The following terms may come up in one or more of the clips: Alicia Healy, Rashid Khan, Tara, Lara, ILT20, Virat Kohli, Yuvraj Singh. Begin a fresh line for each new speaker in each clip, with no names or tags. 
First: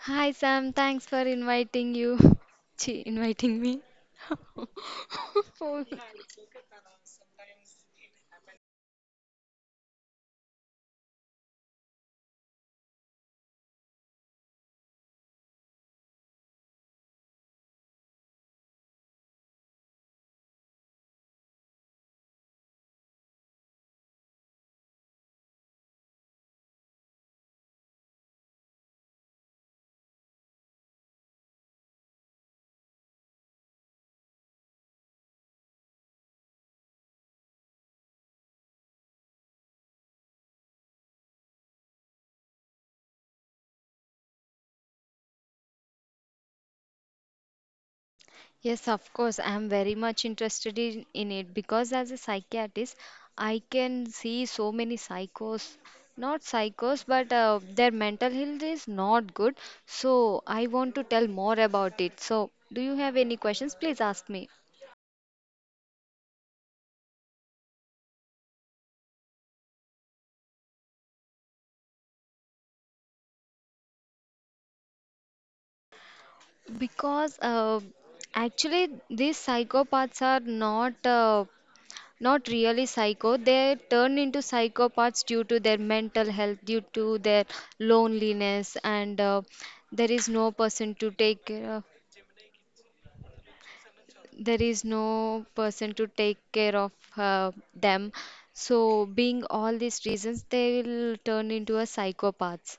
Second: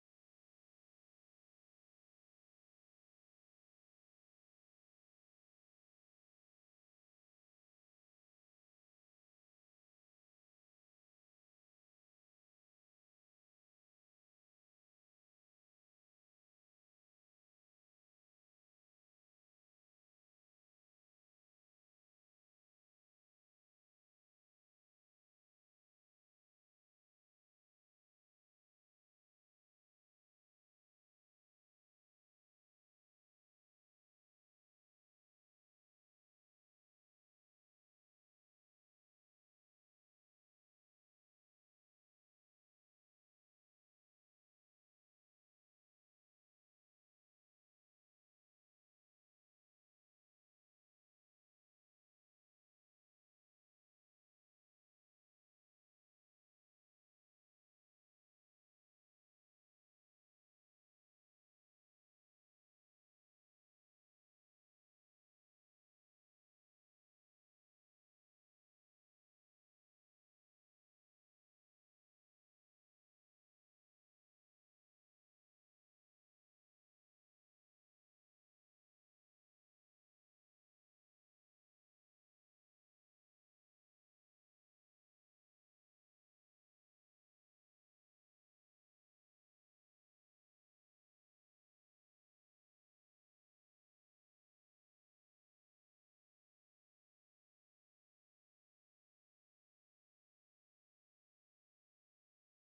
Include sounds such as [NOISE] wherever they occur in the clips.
Hi Sam, thanks for inviting you. [LAUGHS] Chi, inviting me. [LAUGHS] Oh. Yes, of course, I am very much interested in it because as a psychiatrist, I can see so many psychos, not psychos, but their mental health is not good. So I want to tell more about it. So, do you have any questions? Please ask me. Because Actually, these psychopaths are uh, not really psycho. They turn into psychopaths due to their mental health, due to their loneliness, and there is no person to take care of. There is no person to take care of them. So, being all these reasons, they will turn into a psychopaths.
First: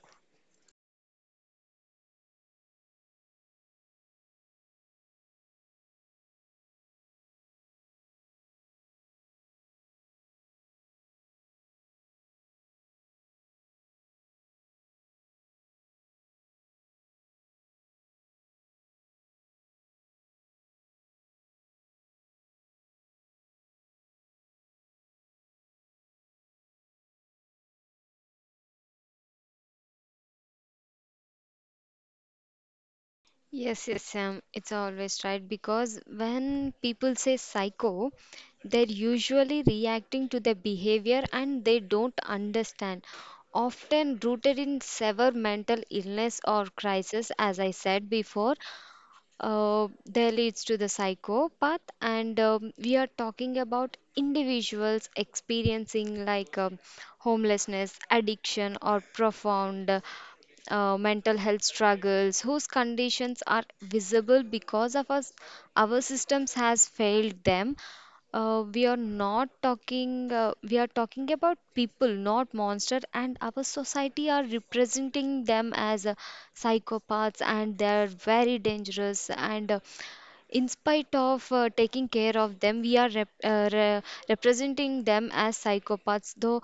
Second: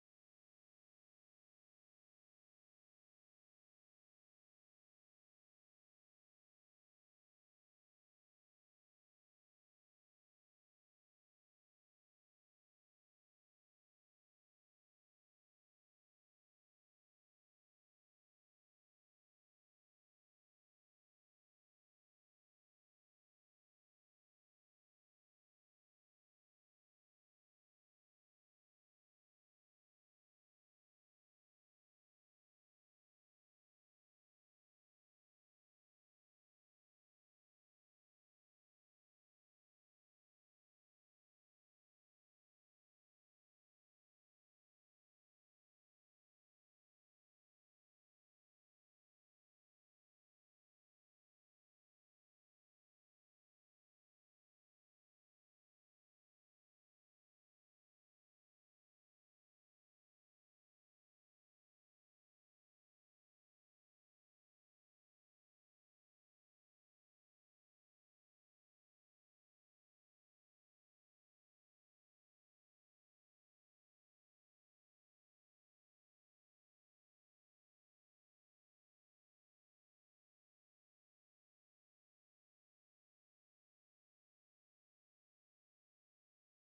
Yes, yes, Sam, it's always right because when people say psycho, they're usually reacting to their behavior and they don't understand. Often rooted in severe mental illness or crisis, as I said before, there leads to the psychopath, and we are talking about individuals experiencing like homelessness addiction or profound mental health struggles whose conditions are visible because of us, our systems has failed them. We are not we are talking about people, not monster, and our society are representing them as psychopaths, and they're very dangerous. And In spite of taking care of them, we are representing them as psychopaths, though.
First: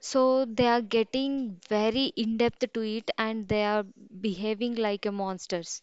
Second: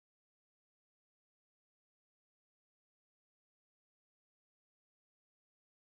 So they are getting very in depth to it, and they are behaving like a monsters.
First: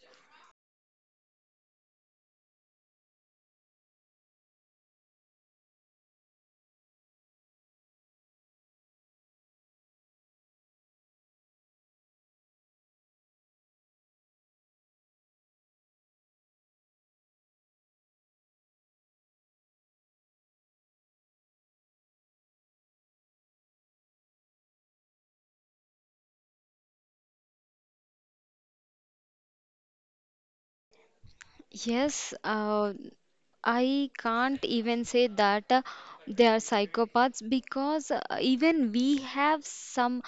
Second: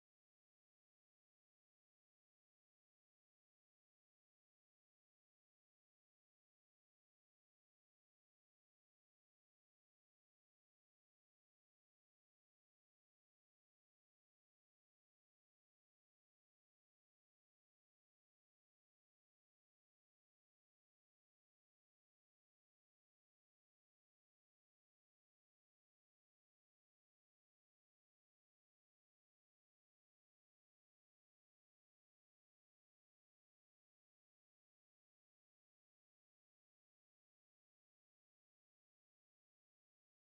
Yes. I can't even say that they are psychopaths because even we have some.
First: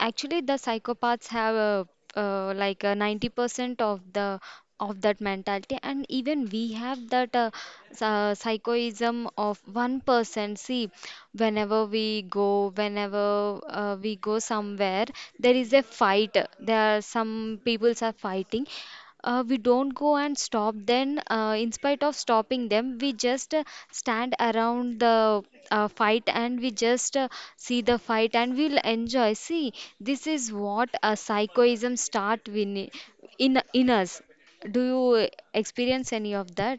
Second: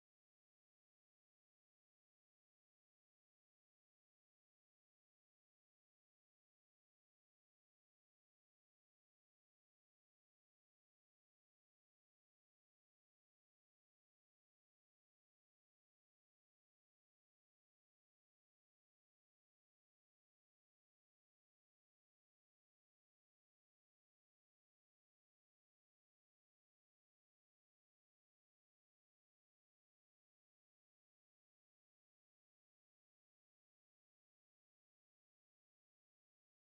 Actually, the psychopaths have , like, 90% of that mentality, and even we have that psychoism of 1%. See, whenever we go somewhere, there is a fight. There are some peoples are fighting. We don't go and stop then In spite of stopping them we just stand around the fight, and we just see the fight and we'll enjoy. See, this is what a psychoism start in us. Do you experience any of that?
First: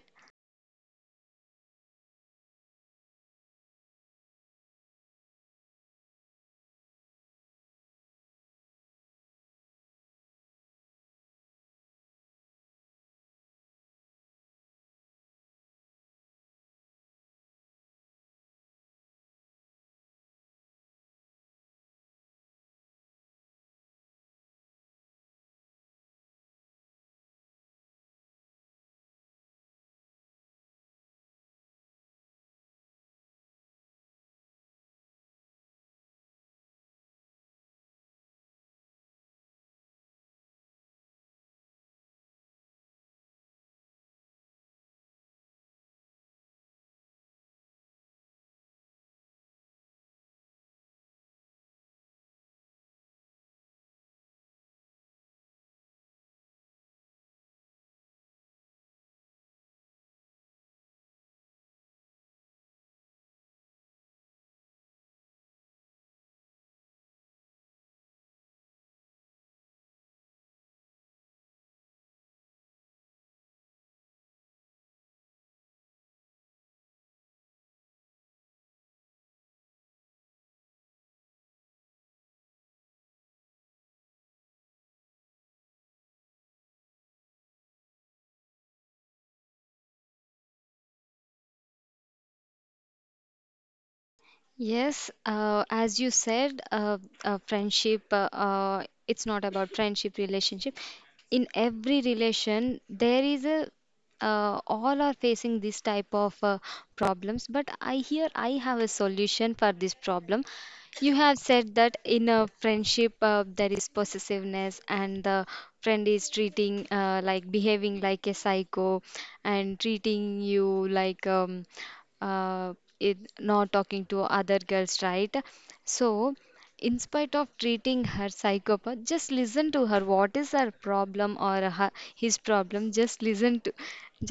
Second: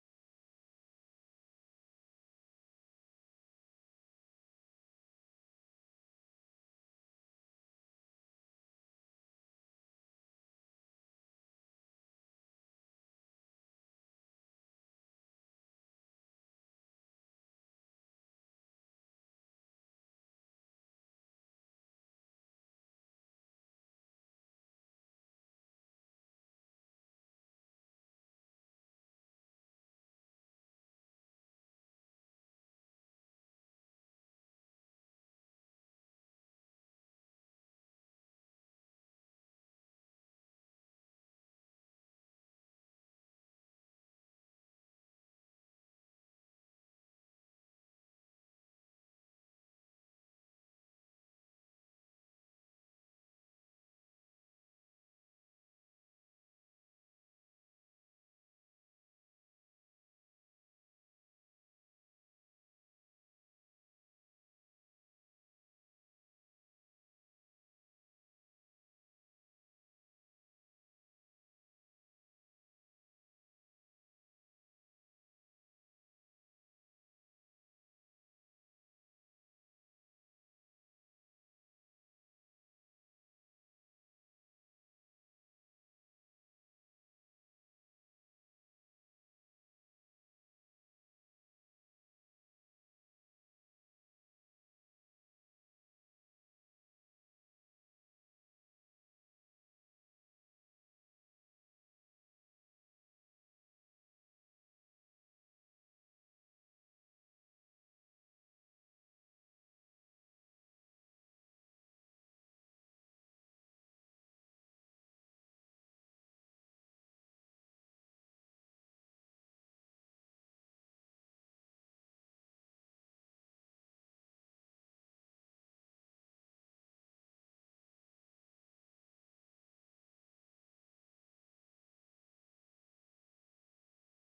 Yes, as you said, friendship, it's not about friendship, relationship. In every relation, there is a, all are facing this type of problems, but I hear I have a solution for this problem. You have said that in a friendship, there is possessiveness, and the friend is treating, like behaving like a psycho and treating you like, uh, it not talking to other girls, right? So in spite of treating her psychopath, just listen to her, what is her problem or her, his problem,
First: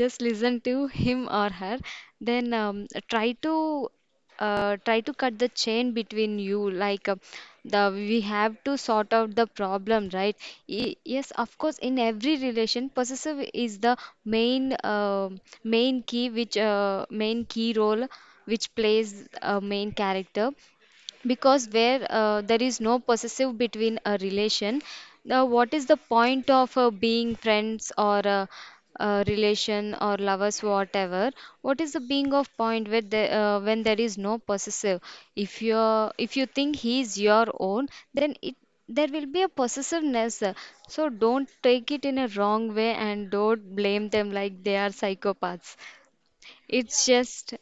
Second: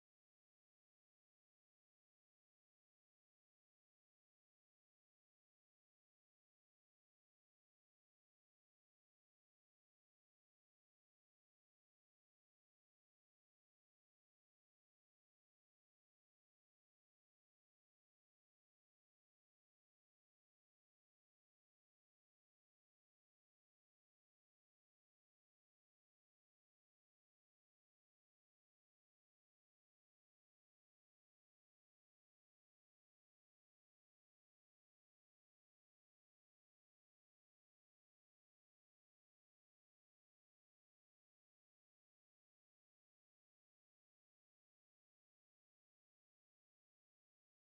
just listen to him or her. Then try to cut the chain between you, like the we have to sort out the problem, right? Yes, of course, in every relation possessive is the main uh, main key, which main key role which plays a main character, because where there is no possessive between a relation, now what is the point of being friends or a, relation or lovers, whatever. What is the being of point where when there is no possessive? If you, if you think he is your own, then it there will be a possessiveness. So don't take it in a wrong way and don't blame them like they are psychopaths. It's just,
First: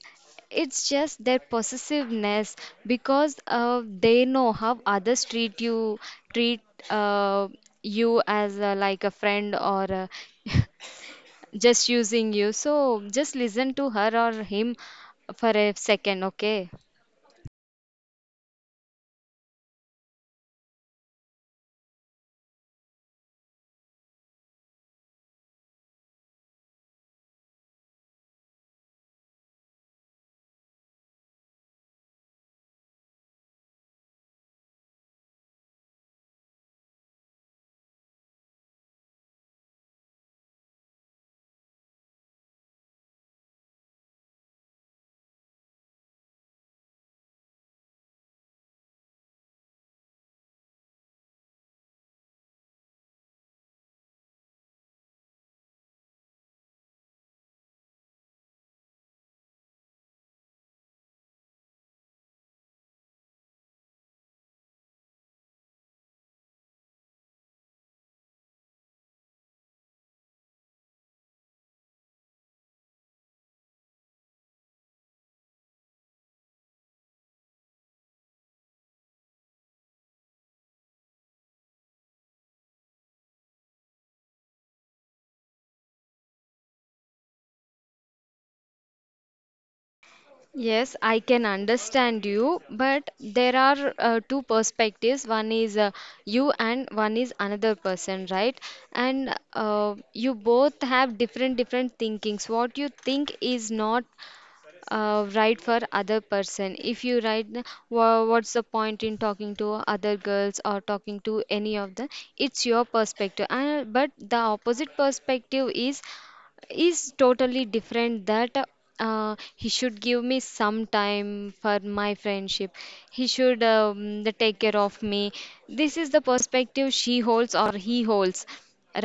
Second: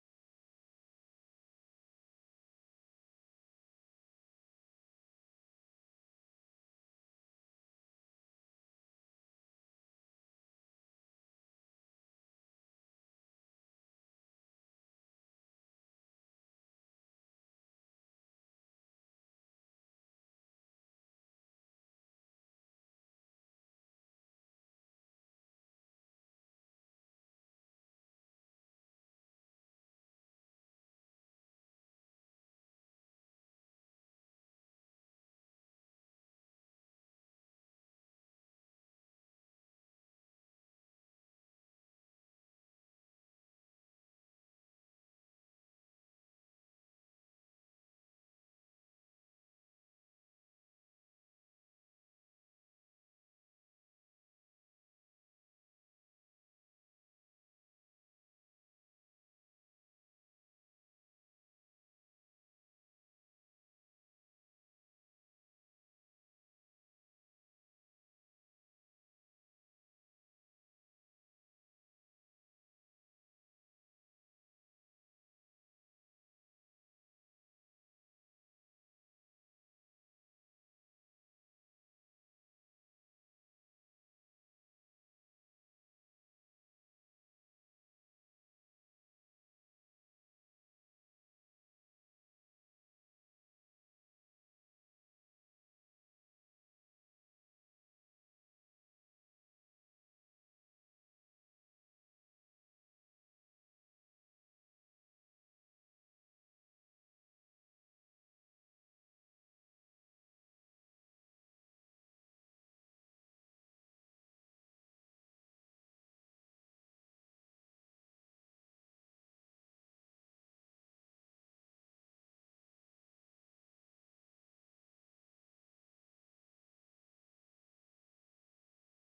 it's just their possessiveness, because they know how others treat uh, you as a, like a friend or a [LAUGHS] just using you. So just listen to her or him for a second, okay? Yes, I can understand you, but there are two perspectives. One is you and one is another person, right? And you both have different thinkings. What you think is not right for other person. If you write, wha What's the point in talking to other girls or talking to any of them? It's your perspective. And but the opposite perspective is totally different, that he should give me some time for my friendship. He should um, the take care of me. This is the perspective she holds or he holds,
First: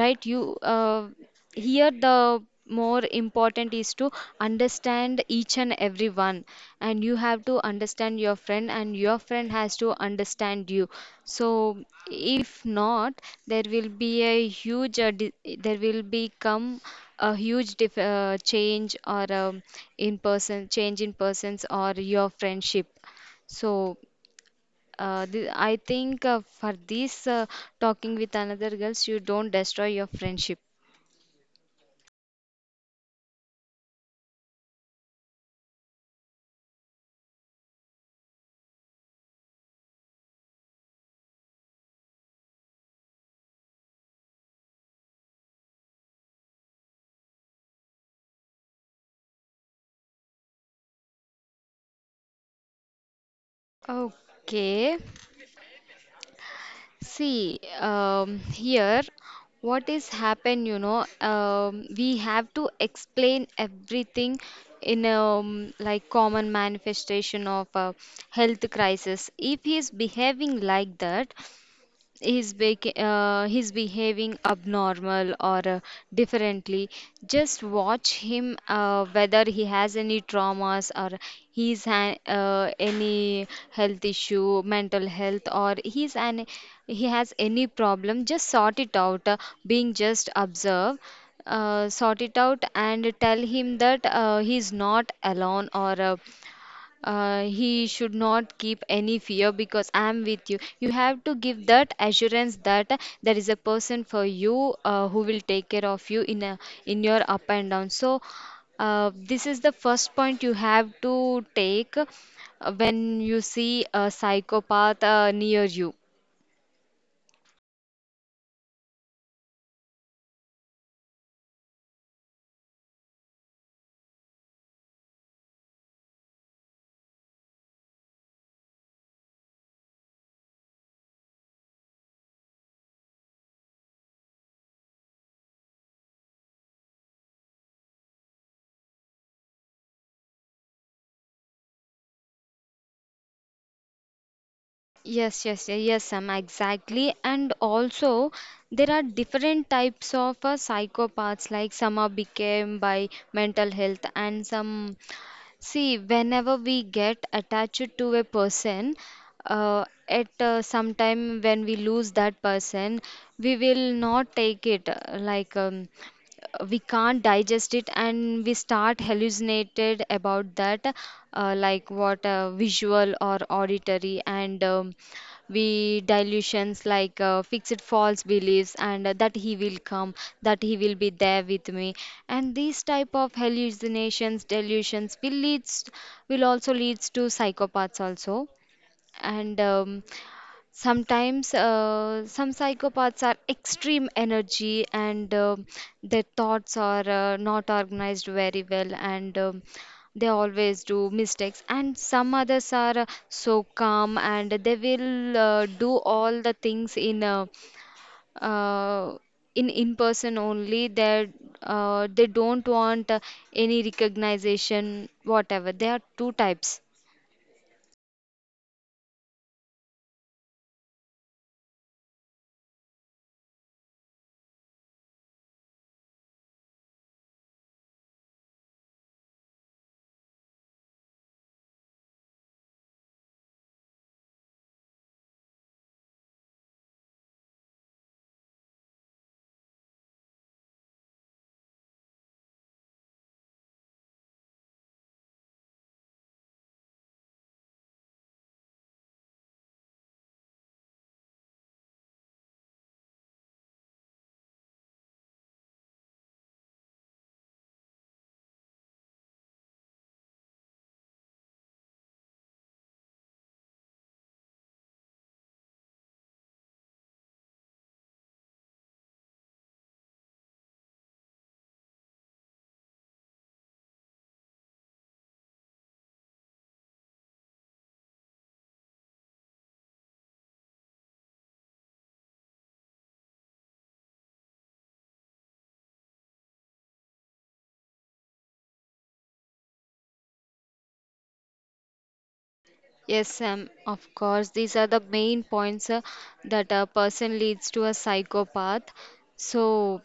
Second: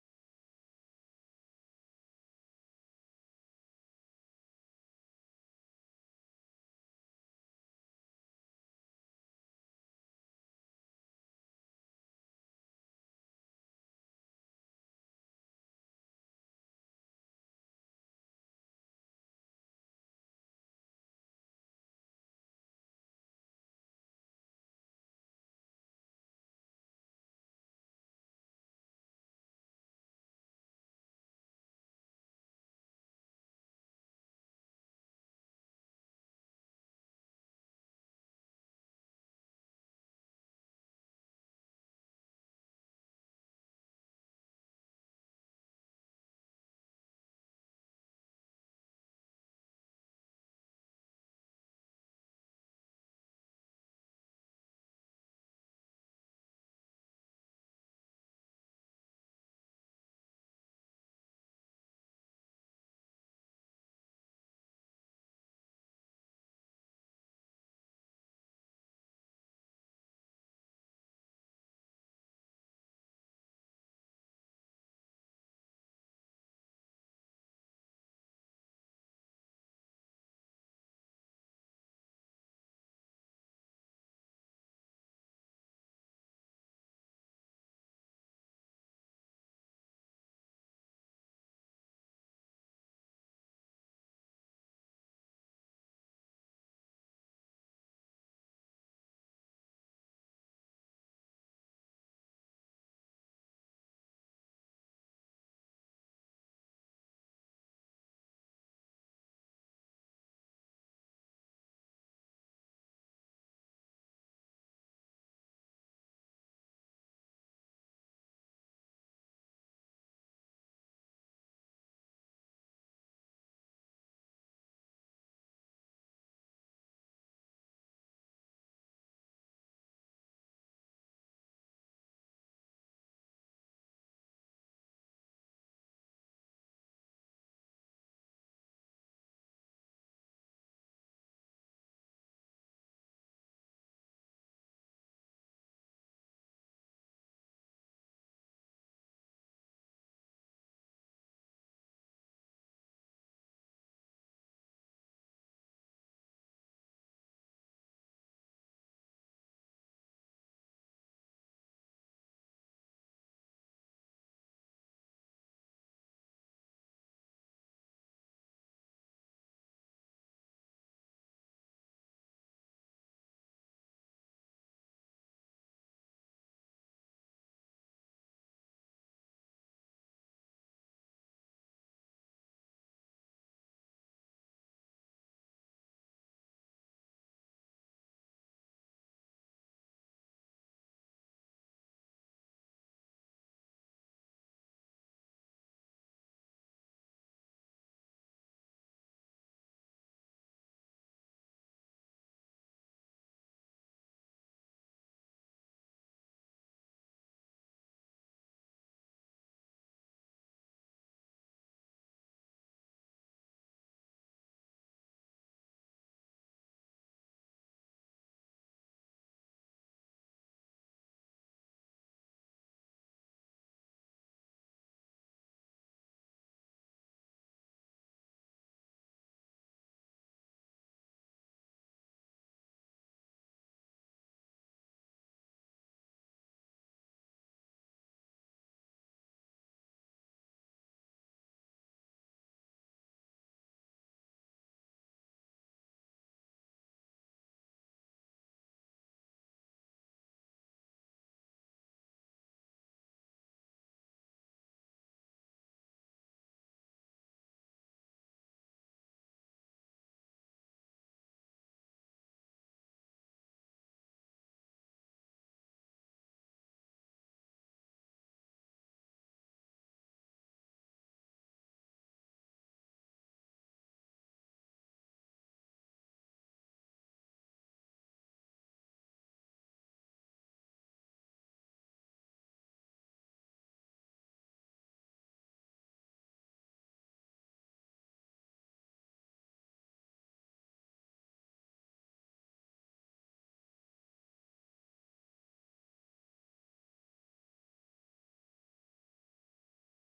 right? You uh, here the more important is to understand each and every one, and you have to understand your friend and your friend has to understand you. So if not, there will be a huge di- there will become a huge dif- change or in person, change in persons or your friendship. So I think for this talking with another girls, you don't destroy your friendship, okay? See, here, what is happen, you know, we have to explain everything in like common manifestation of a health crisis. If he is behaving like that, he's behaving abnormal or differently, just watch him whether he has any traumas or any health issue, mental health, or he has any problem, just sort it out. Being Just observe, sort it out and tell him that he's not alone, or he should not keep any fear, because I am with you. You have to give that assurance that there is a person for you who will take care of you in a, in your up and down. So this is the first point you have to take when you see a psychopath near you. Yes, yes, yes, yes, Sam, exactly. And also, there are different types of psychopaths, like some are became by mental health and some. See, whenever we get attached to a person, at some time when we lose that person, we will not take it like we can't digest it, and we start hallucinated about that, like what visual or auditory, and we delusions, like fixed false beliefs, and that he will come, that he will be there with me, and these type of hallucinations delusions will also leads to psychopaths also. And sometimes some psychopaths are extreme energy, and their thoughts are not organized very well, and they always do mistakes, and some others are so calm, and they will do all the things uh, in person only. They they don't want any recognition, whatever. There are two types. Yes, Sam, of course. These are the main points that a person leads to a psychopath. So,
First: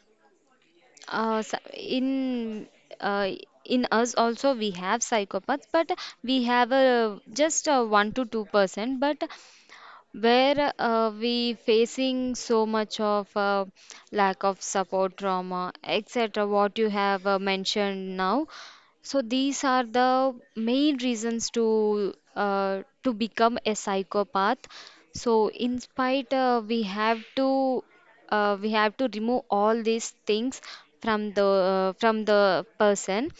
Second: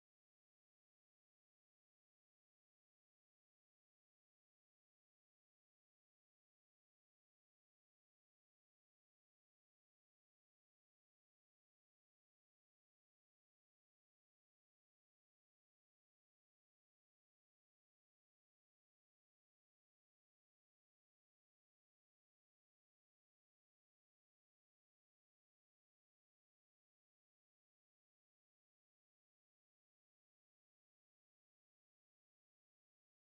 uh, s- in uh, in us also we have psychopaths, but we have just 1 to 2 percent. But where we facing so much of lack of support, trauma, etc. What you have mentioned now, so these are the main reasons to become a psychopath. So in spite we have to, we have to remove all these things from the person,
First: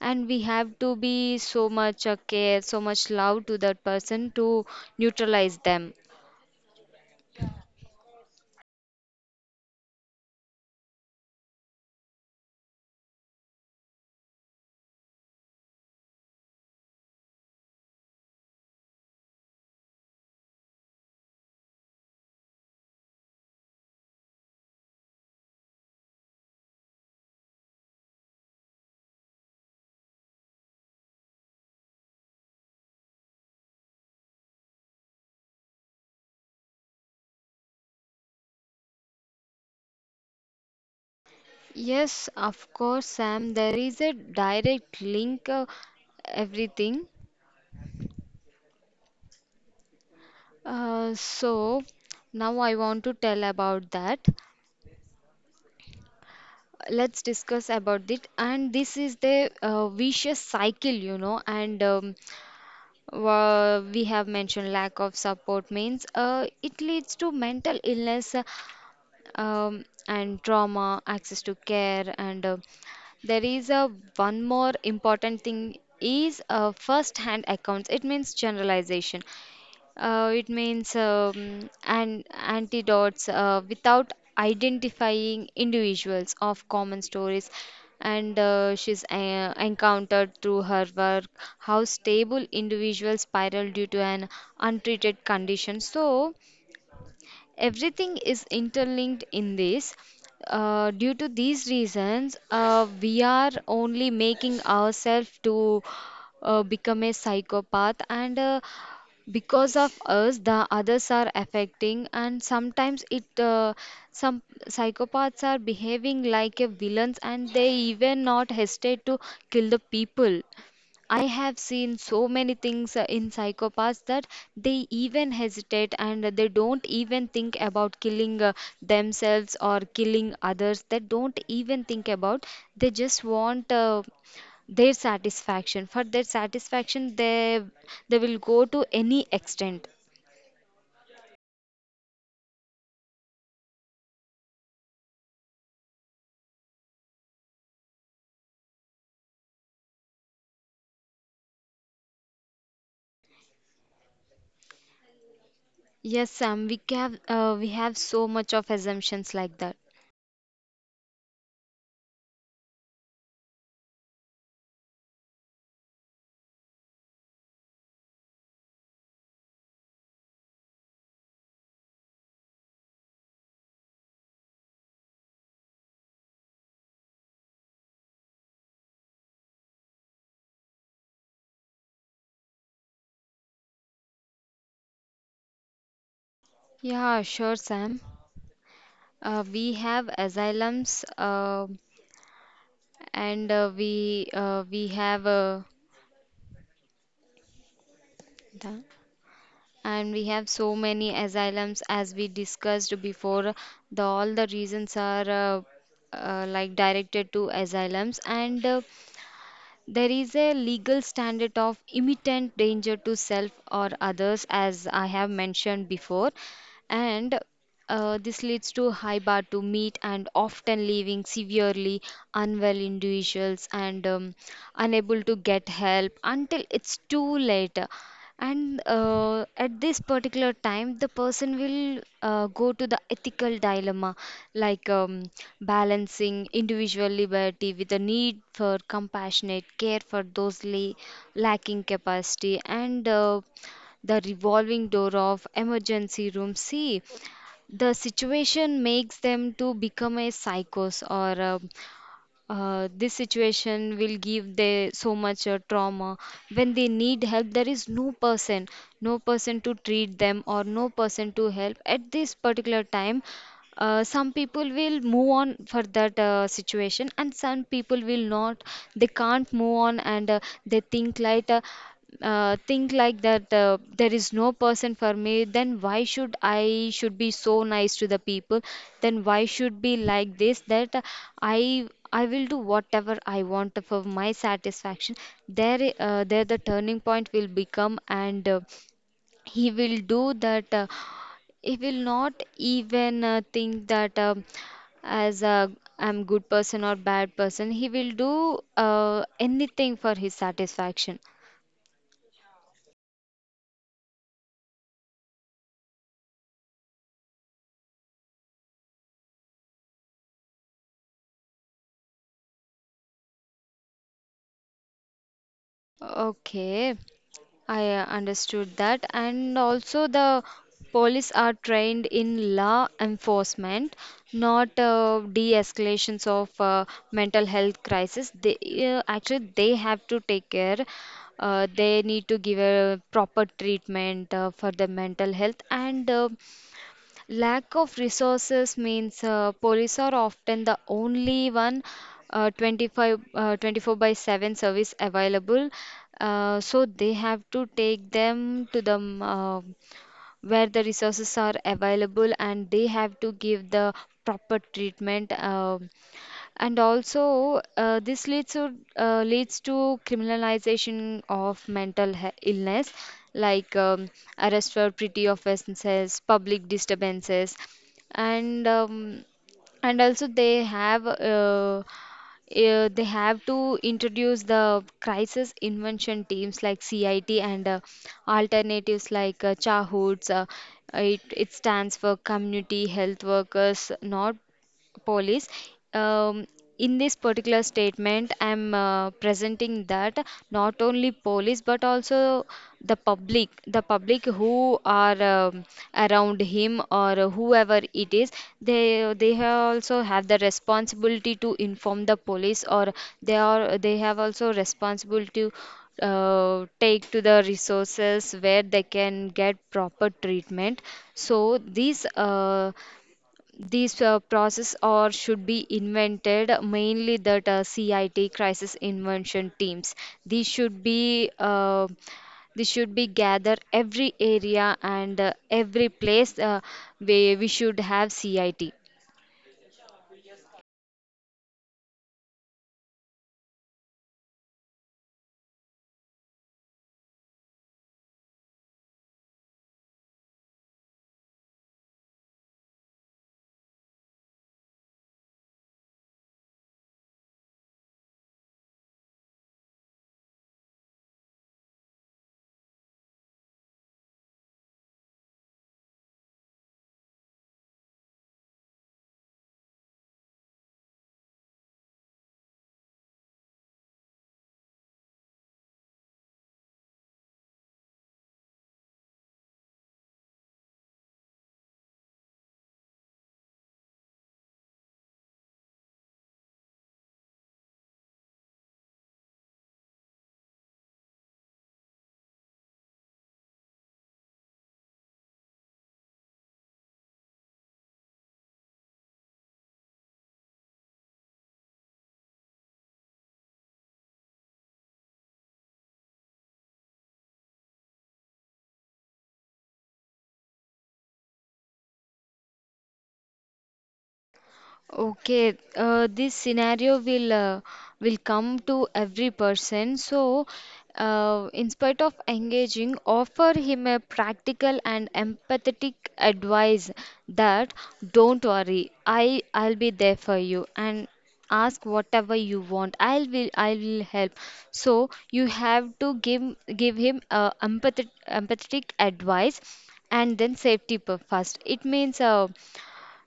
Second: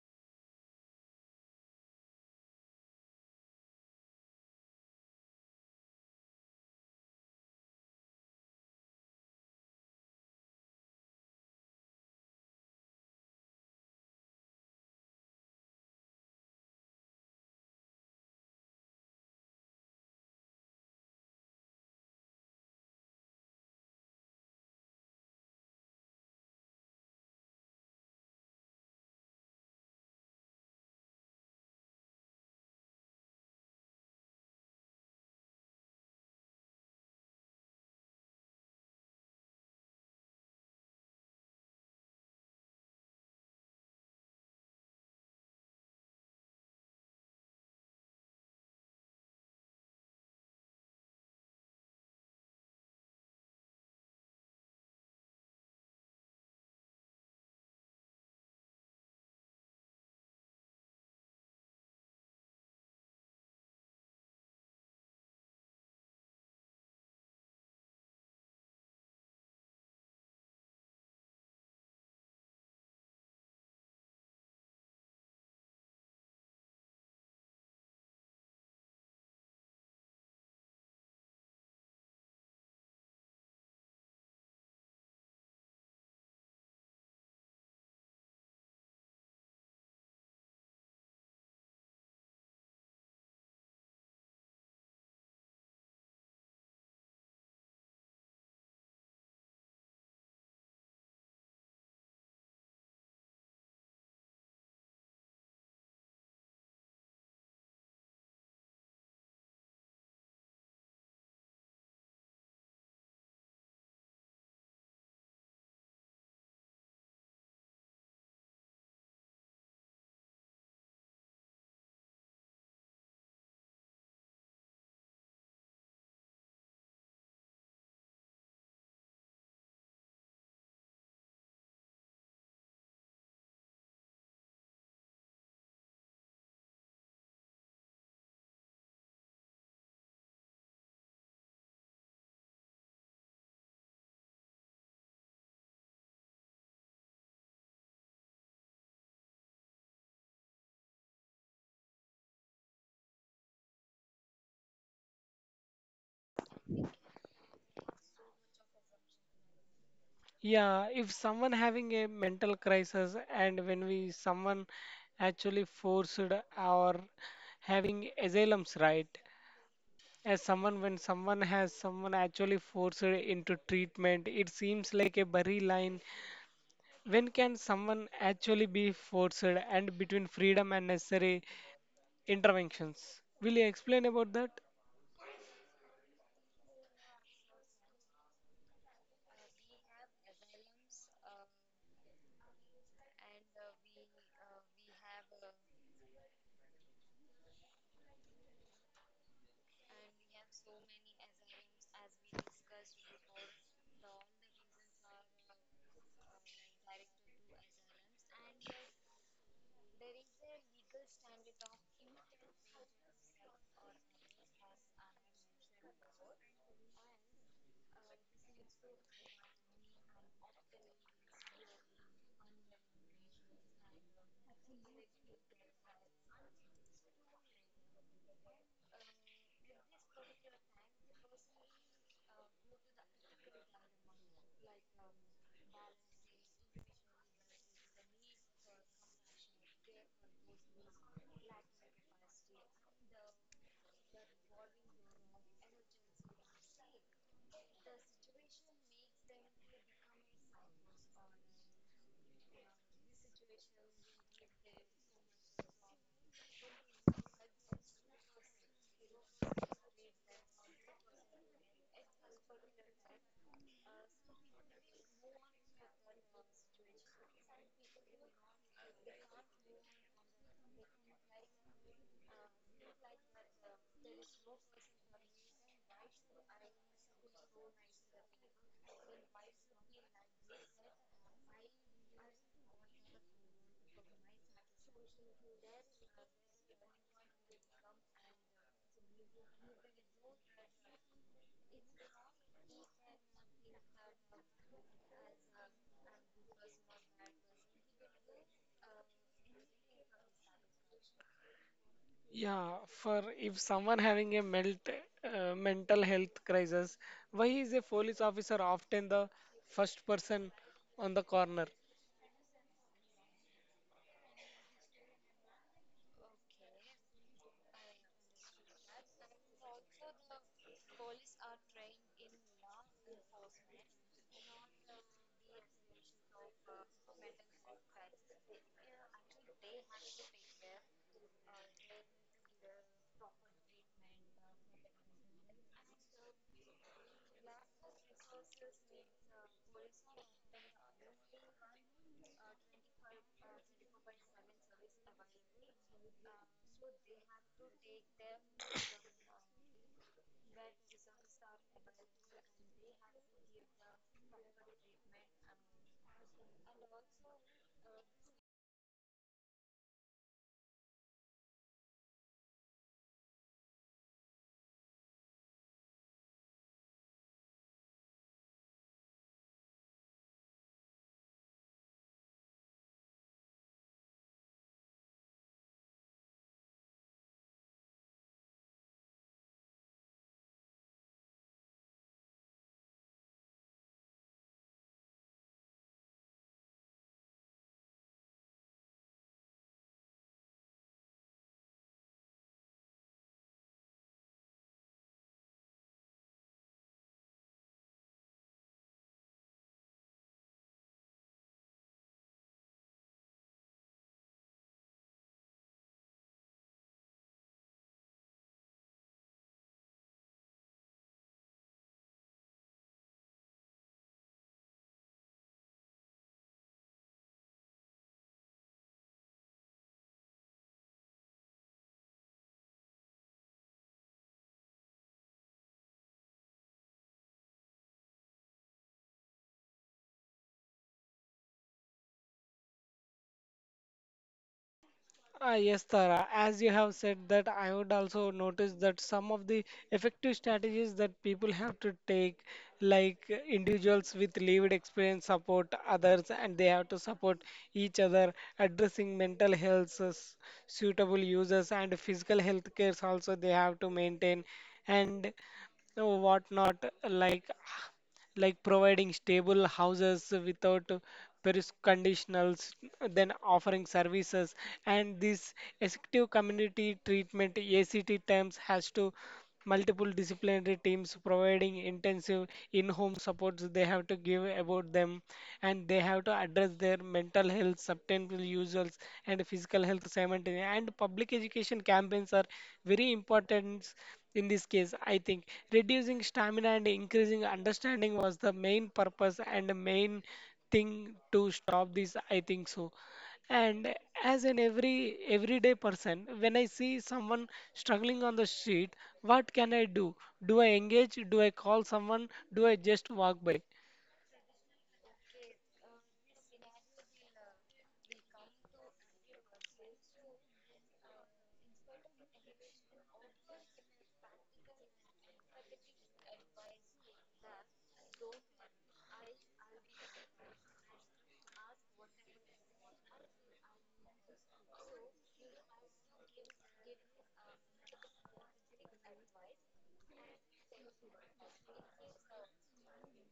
and we have to be so much care, so much love to that person to neutralize them. Yes, of course, Sam, there is a direct link, everything. So now I want to tell about that. Let's discuss about it. And this is the vicious cycle, you know. And we have mentioned lack of support means it leads to mental illness, and trauma, access to care, and there is a one more important thing is, first hand accounts, it means generalization. It means an antidotes without identifying individuals of common stories, and she's encountered through her work how stable individuals spiral due to an untreated condition. So everything is interlinked in this. Due to these reasons, we are only making ourselves to become a psychopath, and because of us the others are affecting, and sometimes it some psychopaths are behaving like a villains, and they even not hesitate to kill the people. I have seen so many things in psychopaths that they even hesitate and they don't even think about killing themselves or killing others. They don't even think about. They just want their satisfaction. For their satisfaction they will go to any extent. Yes, Sam, we have so much of assumptions like that.
Yeah, if someone having a mental crisis and when we someone actually forced or having asylums, right? As someone when someone has someone actually forced into treatment, it seems like a blurry line when can someone actually be forced and between freedom and necessary interventions. Will you explain about that?
Yeah, sure, Sam. We have asylums, and we have the- and we have so many asylums, as we discussed before. The all the reasons are like directed to asylums, and there is a legal standard of imminent danger to self or others, as I have mentioned before, and this leads to high bar to meet and often leaving severely unwell individuals and unable to get help until it's too late. And At this particular time, the person will go to the ethical dilemma, like um, balancing individual liberty with the need for compassionate care for those lacking capacity, and the revolving door of emergency room. See, the situation makes them to become a psychos or this situation will give they so much trauma when they need help there is no person no person to treat them or no person to help at this particular time, some people will move on for that situation and some people will not, they can't move on and they think like think like that, there is no person for me, then why should I should be so nice to the people, then why should be like this that I will do whatever I want for my satisfaction. There the turning point will become and he will do that, he will not even think that as a I'm good person or bad person, he will do anything for his satisfaction.
Yeah, for if someone having a mental health crisis, why is a police officer often the first person on the corner?
Okay, I understood that. And also, the police are trained in law enforcement, not de-escalations of mental health crisis. They actually they have to take care. They need to give a proper treatment for the mental health and. Lack of resources means police are often the only one, 25, 24 by 7 service available. So they have to take them to the where the resources are available and they have to give the proper treatment. And also, this leads to leads to criminalization of mental illness, like arrest for petty offenses, public disturbances, and um, and also they have to introduce the crisis intervention teams like CIT and alternatives like CHAHOODs. It stands for community health workers, not police. Um, in this particular statement, I'm presenting that not only police but also the public who are around him or whoever it is, they have also have the responsibility to inform the police or they are they have also responsibility to take to the resources where they can get proper treatment. So these process or should be invented mainly that CIT crisis invention teams. These should be this should be gather every area and every place where we should have CIT.
Ah, yes, Tara. As you have said that, I would also notice that some of the effective strategies that people have to take, like individuals with lived experience support others, and they have to support each other, addressing mental health, suitable users, and physical health cares also they have to maintain, and what not, like like providing stable houses without various conditionals, then offering services. And this effective community treatment ACT terms has to multiple disciplinary teams providing intensive in-home supports they have to give about them, and they have to address their mental health substantial users and physical health simultaneously, and public education campaigns are very important in this case, I think. Reducing stamina and increasing understanding was the main purpose and the main thing to stop this, I think so. And as an everyday person, when I see someone struggling on the street, what can I do? Do I engage? Do I call someone? Do I just walk by?
Okay, this scenario will come to every person. So, in spite of engaging, offer him a practical and empathetic advice that don't worry, I'll be there for you and ask whatever you want. I will help. So you have to give him empathetic advice, and then first. It means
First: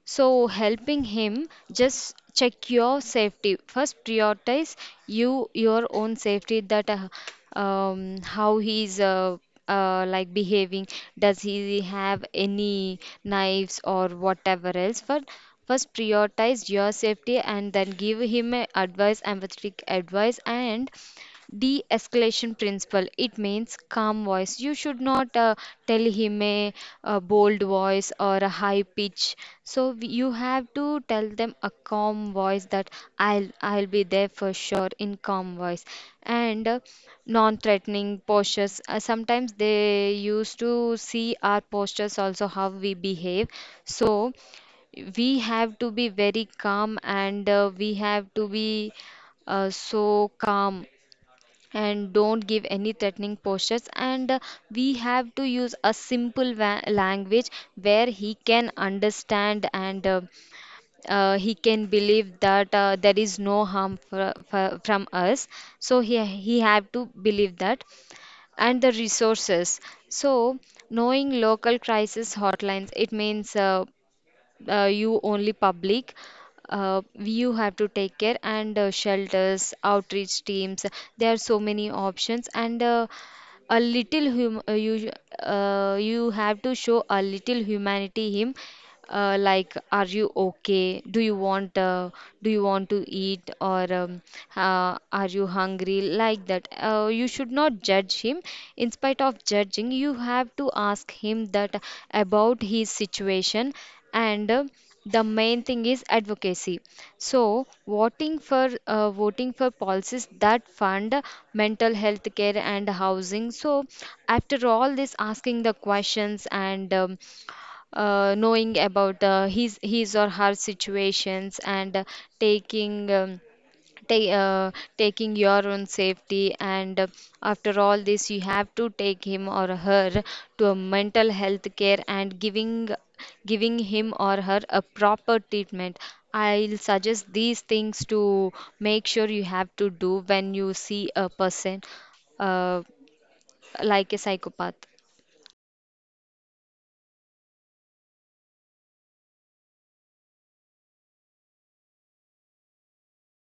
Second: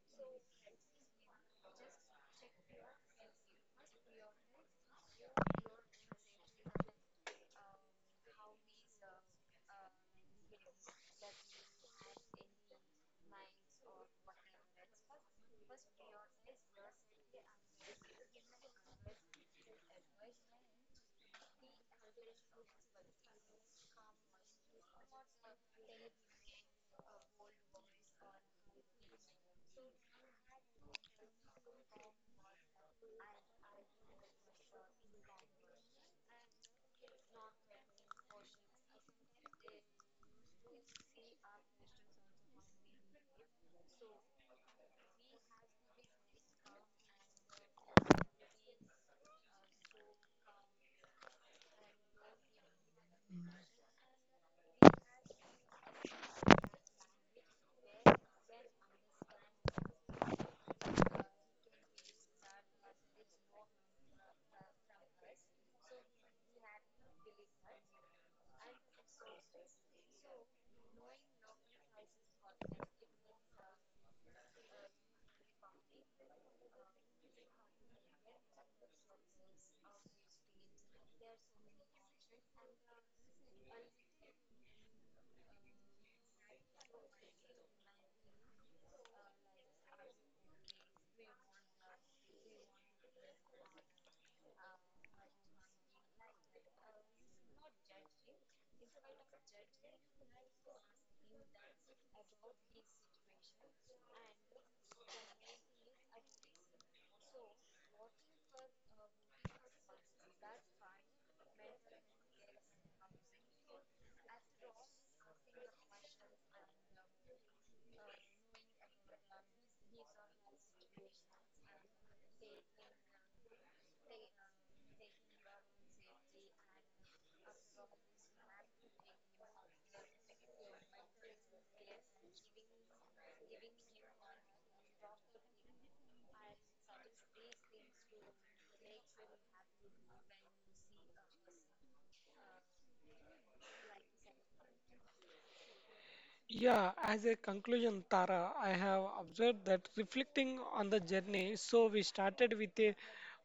so, helping him just check your safety. First, prioritize your own safety. That How he's like behaving. Does he have any knives or whatever else? But first, prioritize your safety and then give him a advice, empathetic advice, and de escalation principle. It means calm voice. You should not tell him a bold voice or a high pitch. So you have to tell them a calm voice that I'll be there for sure in calm voice and non-threatening postures. Sometimes they used to see our postures also how we behave. So we have to be very calm and we have to be so calm and don't give any threatening postures and we have to use a simple language where he can understand and he can believe that there is no harm for, from us, so he have to believe that and the resources. So knowing local crisis hotlines, it means, you only public, you have to take care and shelters outreach teams, there are so many options and a little hum you you have to show a little humanity him, like are you okay, do you want to eat or are you hungry, like that, you should not judge him. In spite of judging, you have to ask him that about his situation, and the main thing is advocacy. So voting for voting for policies that fund mental health care and housing. So after all this asking the questions and knowing about his or her situations and taking um, ta- uh, taking your own safety and after all this you have to take him or her to a mental health care and giving him or her a proper treatment. I'll suggest these things to make sure you have to do when you see a person, uh, like a psychopath.
Yeah, as a conclusion, Tara, I have observed that reflecting on the journey, so we started with a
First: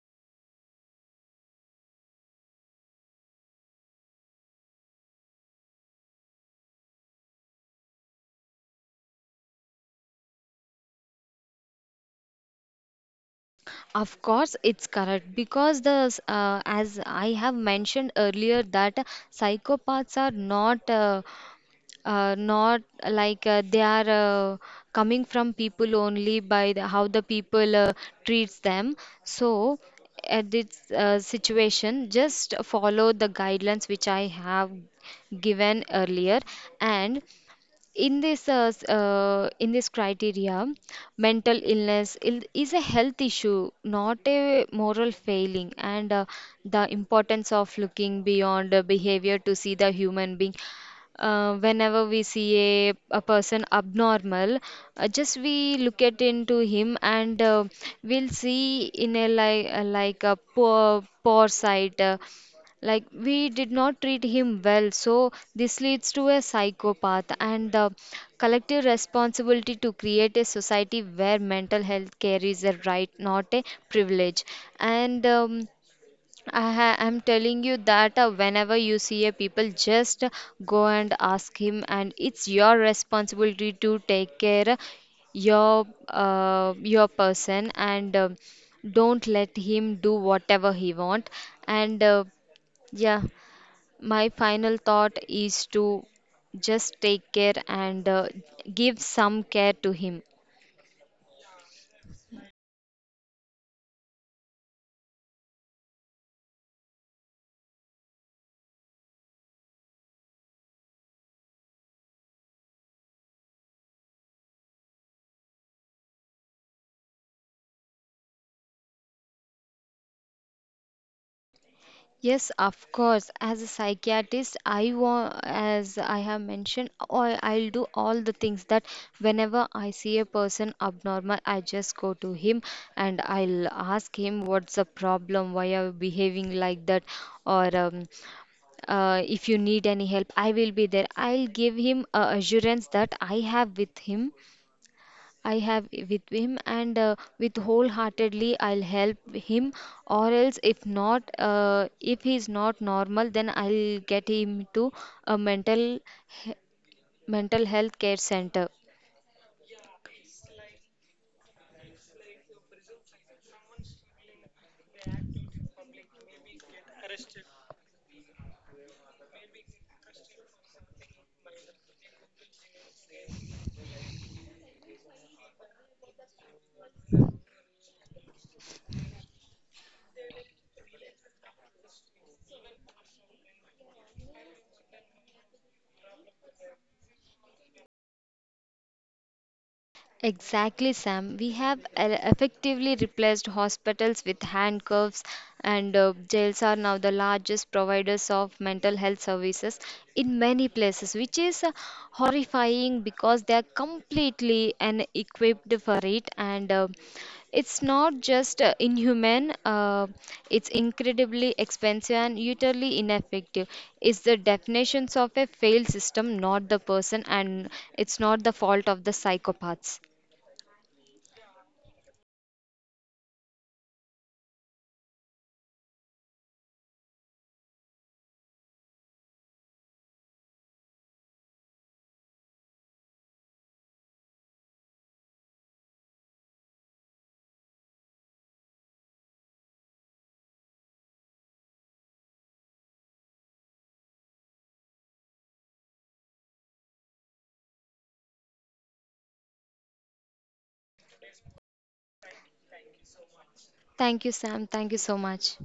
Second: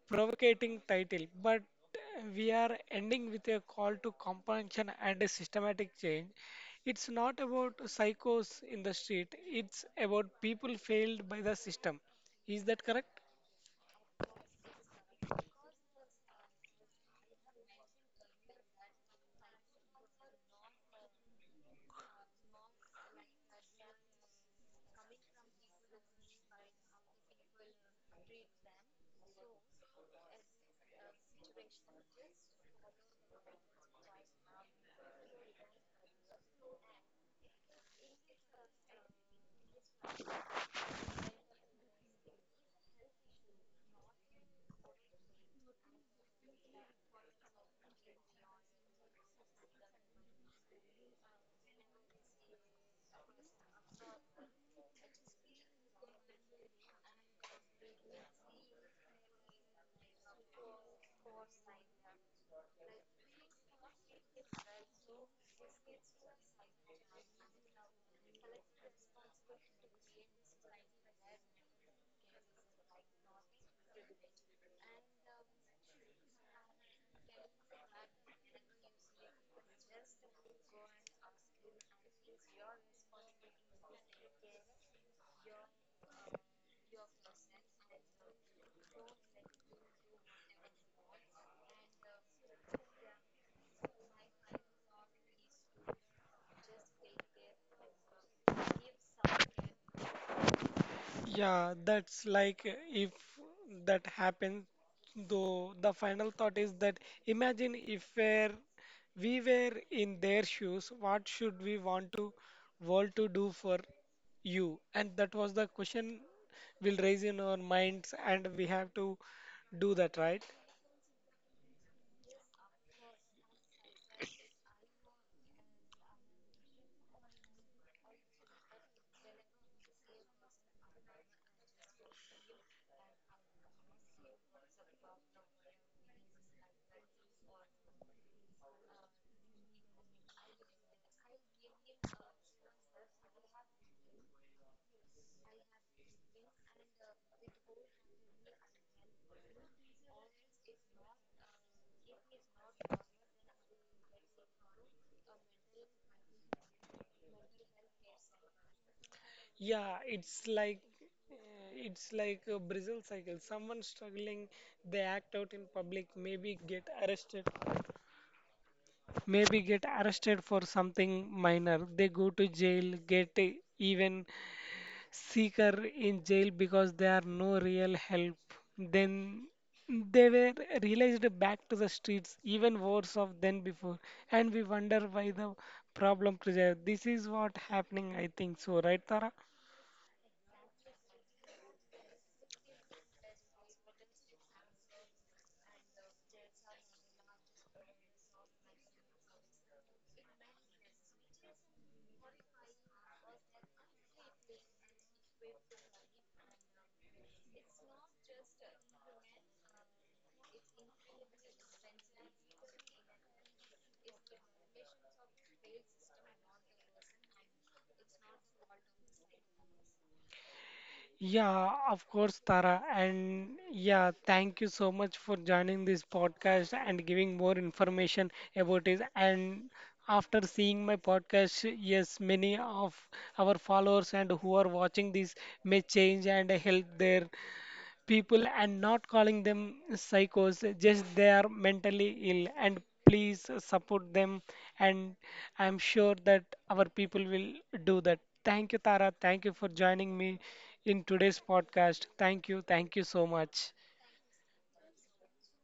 provocating title, but we are ending with a call to comprehension and a systematic change. It's not about psychos in the street, it's about people failed by the system. Is that correct?
Of course, it's correct because the as I have mentioned earlier that psychopaths are not not like they are coming from people only by the, how the people treats them. So at this situation, just follow the guidelines which I have given earlier, and in this in this criteria, mental illness is a health issue not a moral failing, and the importance of looking beyond behavior to see the human being. Whenever we see a person abnormal, just we look at into him and we'll see in a like a poor sight, like we did not treat him well, so this leads to a psychopath, and the collective responsibility to create a society where mental health care is a right not a privilege. And I'm telling you that whenever you see a people, just go and ask him, and it's your responsibility to take care your person, and don't let him do whatever he want. And uh, yeah, my final thought is to just take care and give some care to him.
Yeah, that's like if that happens, though the final thought is that imagine if we're, we were in their shoes, what should we want to world to do for you? And that was the question we'll raise in our minds, and we have to do that, right?
Yes, of course. As a psychiatrist, I want, as I have mentioned, all, I'll do all the things that whenever I see a person abnormal, I just go to him and I'll ask him what's the problem, why are you behaving like that, or if you need any help, I will be there. I'll give him a assurance that I have with him, and with wholeheartedly, I'll help him. Or else, if not, if he's not normal, then I'll get him to a he- mental health care center.
Yeah, uh, it's like a Brazil cycle. Someone struggling, they act out in public, maybe get arrested for something minor. They go to jail, get even sicker in jail because there are no real help. Then they were released back to the streets, even worse off than before. And we wonder why the problem preserved. This is what happening, I think so, right, Tara?
Exactly, Sam. We have effectively replaced hospitals with handcuffs, and jails are now the largest providers of mental health services in many places, which is horrifying because they are completely unequipped for it. And it's not just inhuman, it's incredibly expensive and utterly ineffective. It's the definitions of a failed system, not the person, and it's not the fault of the psychopaths.
Yeah, of course, Tara. And yeah, thank you so much for joining this podcast and giving more information about it. And after seeing my podcast, yes, many of our followers and who are watching this may change and help their people and not calling them psychos, just they are mentally ill. And please support them. And I'm sure that our people will do that. Thank you, Tara. Thank you for joining me in today's podcast. Thank you. Thank you so much.
Thank you, Sam. Thank you so much.